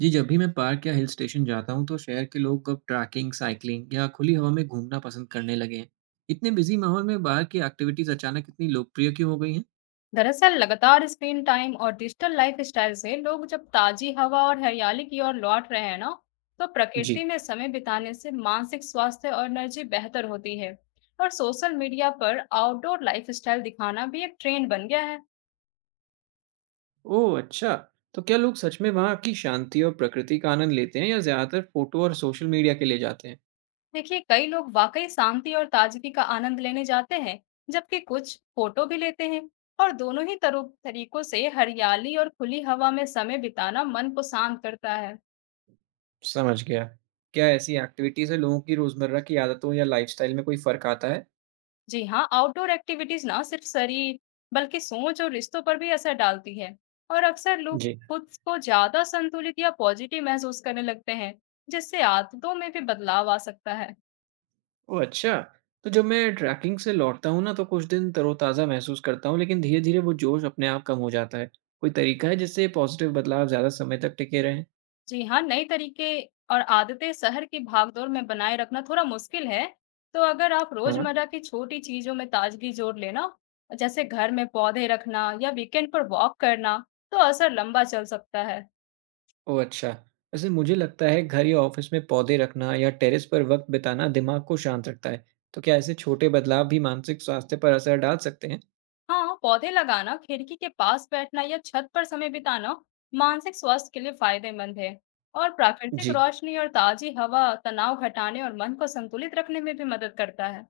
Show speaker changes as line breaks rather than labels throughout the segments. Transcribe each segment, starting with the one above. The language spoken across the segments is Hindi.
जी, जब भी मैं पार्क या हिल स्टेशन जाता हूँ तो शहर के लोग अब ट्रैकिंग, साइकिलिंग या खुली हवा में घूमना पसंद करने लगे हैं। इतने बिजी माहौल में बाहर की एक्टिविटीज अचानक इतनी लोकप्रिय क्यों हो गई हैं?
दरअसल लगातार स्क्रीन टाइम और डिजिटल लाइफस्टाइल से लोग जब ताजी हवा और हरियाली की ओर लौट रहे हैं ना। तो प्रकृति
जी।
में समय बिताने से मानसिक स्वास्थ्य और एनर्जी बेहतर होती है। और सोशल मीडिया पर आउटडोर लाइफस्टाइल दिखाना भी एक ट्रेंड बन गया है।
ओह, अच्छा। तो क्या लोग सच में वहाँ की शांति और प्रकृति का आनंद लेते हैं या ज़्यादातर फोटो और सोशल मीडिया के लिए जाते हैं?
देखिए, कई लोग वाकई शांति और ताजगी का आनंद लेने जाते हैं, जबकि कुछ फोटो भी लेते हैं। और दोनों ही तरीकों से हरियाली और खुली हवा में समय बिताना मन को शांत करता है।
समझ गया। क्या ऐसी एक्टिविटी से लोगों की रोज़मर्रा की आदतों या लाइफस्टाइल में कोई फ़र्क आता है?
जी हाँ, आउटडोर एक्टिविटीज ना सिर्फ शरीर, बल्कि सोच और रिश्तों पर भी असर डालती है। और अक्सर लोग
जी।
खुद को ज्यादा संतुलित या पॉजिटिव महसूस करने लगते हैं, जिससे आदतों में भी बदलाव आ सकता है।
ओह अच्छा! तो जब मैं ट्रैकिंग से लौटता हूँ ना तो कुछ दिन तरोताज़ा महसूस करता हूँ, लेकिन धीरे-धीरे वो जोश अपने आप कम हो जाता है। कोई तरीका है जिससे पॉज़िटिव बदलाव ज़्यादा समय तक टिके रहें?
जी हाँ, नए तरीके और आदतें शहर की भागदौड़ में बनाए रखना थोड़ा मुश्किल है। तो अगर आप
हाँ।
रोजमर्रा की छोटी चीजों में ताजगी जोड़ लेना, जैसे घर में पौधे रखना या वीकेंड पर वॉक करना, तो असर लंबा चल सकता है।
ओह अच्छा! वैसे मुझे लगता है घर या ऑफ़िस में पौधे रखना या टेरेस पर वक़्त बिताना दिमाग को शांत रखता है। तो क्या ऐसे छोटे बदलाव भी मानसिक स्वास्थ्य पर असर डाल सकते हैं?
हाँ, पौधे लगाना, खिड़की के पास बैठना या छत पर समय बिताना मानसिक स्वास्थ्य के लिए फायदेमंद है। और प्राकृतिक
जी।
रोशनी और ताजी हवा तनाव घटाने और मन को संतुलित रखने में भी मदद करता है।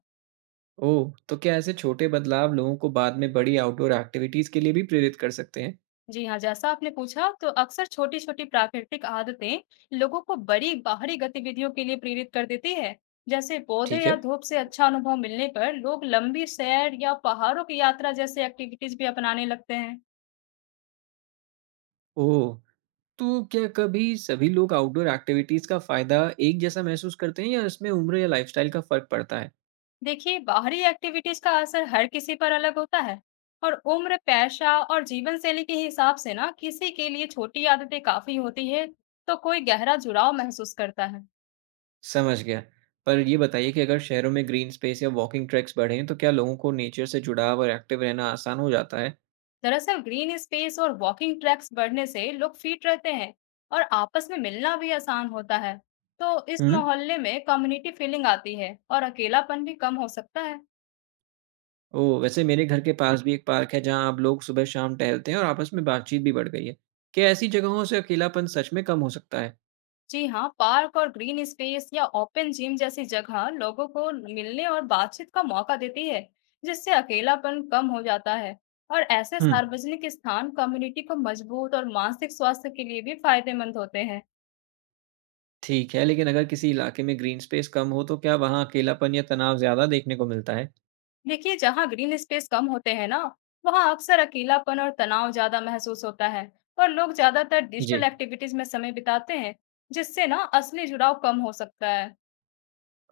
ओह! तो क्या ऐसे छोटे बदलाव लोगों को बाद में बड़ी आउटडोर एक्टिविटीज़ के लिए भी प्रेरित कर सकते हैं?
जी हाँ, जैसा आपने पूछा, तो अक्सर छोटी-छोटी प्राकृतिक आदतें लोगों को बड़ी बाहरी गतिविधियों के लिए प्रेरित कर देती है। जैसे पौधे
ठीक
या
है।
धूप से अच्छा अनुभव मिलने पर लोग लंबी सैर या पहाड़ों की यात्रा जैसे एक्टिविटीज भी अपनाने लगते हैं।
ओह! तो क्या कभी सभी लोग आउटडोर एक्टिविटीज का फायदा एक जैसा महसूस करते हैं या इसमें उम्र या लाइफस्टाइल का फर्क पड़ता है?
देखिए, बाहरी एक्टिविटीज का असर हर किसी पर अलग होता है। और उम्र, पेशा और जीवन शैली के हिसाब से ना किसी के लिए छोटी आदतें काफी होती है, तो कोई गहरा जुड़ाव महसूस करता है।
समझ गया। पर ये बताइए कि अगर शहरों में ग्रीन स्पेस या वॉकिंग ट्रैक्स बढ़ें तो क्या लोगों को नेचर से जुड़ाव और एक्टिव रहना आसान हो जाता है?
दरअसल ग्रीन स्पेस और वॉकिंग ट्रैक्स बढ़ने से लोग फिट रहते हैं और आपस में मिलना भी आसान होता है। तो इस
हुँ?
मोहल्ले में कम्युनिटी फीलिंग आती है और अकेलापन भी कम हो सकता है।
ओह! वैसे मेरे घर के पास भी एक पार्क है जहाँ अब लोग सुबह-शाम टहलते हैं और आपस में बातचीत भी बढ़ गई है। क्या ऐसी जगहों से अकेलापन सच में कम हो सकता है?
जी हाँ, पार्क और ग्रीन स्पेस या ओपन जिम जैसी जगह लोगों को मिलने और बातचीत का मौका देती है, जिससे अकेलापन कम हो जाता है। और ऐसे
हुँ।
सार्वजनिक स्थान कम्युनिटी को मजबूत और मानसिक स्वास्थ्य के लिए भी फायदेमंद होते हैं।
ठीक है, लेकिन अगर किसी इलाके में ग्रीन स्पेस कम हो तो क्या वहाँ अकेलापन या तनाव ज़्यादा देखने को मिलता है?
देखिए, जहाँ ग्रीन स्पेस कम होते हैं ना, वहाँ अक्सर अकेलापन और तनाव ज्यादा महसूस होता है। और लोग ज्यादातर डिजिटल
जी।
एक्टिविटीज में समय बिताते हैं, जिससे ना असली जुड़ाव कम हो सकता है।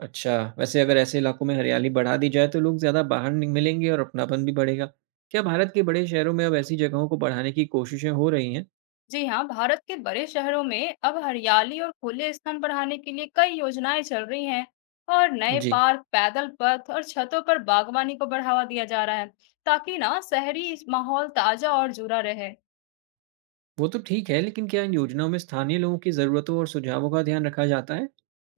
अच्छा। वैसे अगर ऐसे इलाकों में हरियाली बढ़ा दी जाए तो लोग ज़्यादा बाहर नि मिलेंगे और अपनापन भी बढ़ेगा। क्या भारत के बड़े शहरों में अब ऐसी जगहों को बढ़ाने की कोशिशें हो रही हैं?
जी हाँ, भारत के बड़े शहरों में अब हरियाली और खुले स्थान बढ़ाने के लिए कई योजनाएं चल रही हैं। और नए
जी।
पार्क, पैदल पथ और छतों पर बागवानी को बढ़ावा दिया जा रहा है, ताकि ना शहरी इस माहौल ताजा और जुड़ा रहे।
वो तो ठीक है, लेकिन क्या इन योजनाओं में स्थानीय लोगों की ज़रूरतों और सुझावों का ध्यान रखा जाता है?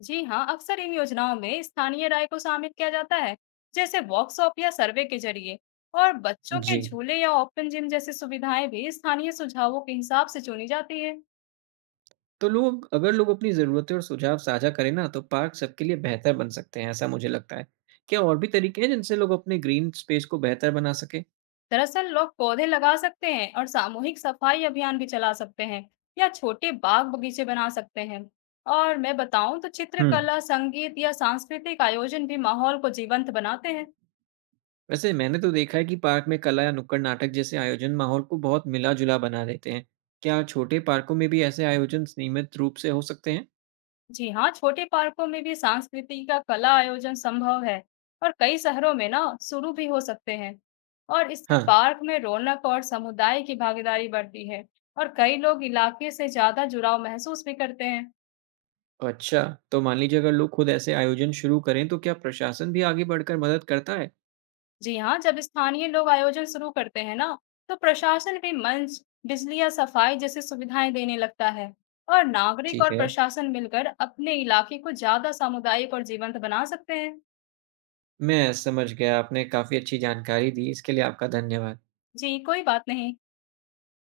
जी हाँ, अक्सर इन योजनाओं में स्थानीय राय को शामिल किया जाता है, जैसे वर्कशॉप या सर्वे के जरिए। और बच्चों
जी।
के झूले या ओपन जिम जैसी सुविधाएं भी स्थानीय सुझावों के हिसाब से चुनी जाती है।
तो लोग अगर लोग अपनी ज़रूरतें और सुझाव साझा करें ना, तो पार्क सबके लिए बेहतर बन सकते हैं, ऐसा मुझे लगता है। क्या और भी तरीके हैं जिनसे लोग अपने ग्रीन स्पेस को बेहतर बना सकें?
दरअसल लोग पौधे लगा सकते हैं और सामूहिक सफाई अभियान भी चला सकते हैं, या छोटे बाग बगीचे बना सकते हैं। और मैं बताऊं तो
हुँ।
चित्रकला, संगीत या सांस्कृतिक आयोजन भी माहौल को जीवंत बनाते हैं।
वैसे मैंने तो देखा है कि पार्क में कला या नुक्कड़ नाटक जैसे आयोजन माहौल को बहुत मिला-जुला बना देते हैं। क्या छोटे पार्कों में भी ऐसे आयोजन नियमित रूप से हो सकते हैं?
जी हाँ, छोटे पार्कों में भी सांस्कृतिक का कला आयोजन संभव है, और कई शहरों में ना शुरू भी हो सकते हैं। और इससे
हाँ।
पार्क में रौनक और समुदाय की भागीदारी बढ़ती है, और कई लोग इलाके से ज्यादा जुड़ाव महसूस भी करते हैं।
अच्छा, तो मान लीजिए अगर लोग खुद ऐसे आयोजन शुरू करें तो क्या प्रशासन भी आगे बढ़कर मदद करता है?
जी हाँ, जब स्थानीय लोग आयोजन शुरू करते हैं ना, तो प्रशासन भी मंच, बिजली या सफाई जैसी सुविधाएं देने लगता है। और नागरिक
ठीक
और
है।
प्रशासन मिलकर अपने इलाके को ज्यादा सामुदायिक और जीवंत बना सकते हैं।
मैं समझ गया, आपने काफ़ी अच्छी जानकारी दी, इसके लिए आपका धन्यवाद।
जी, कोई बात नहीं।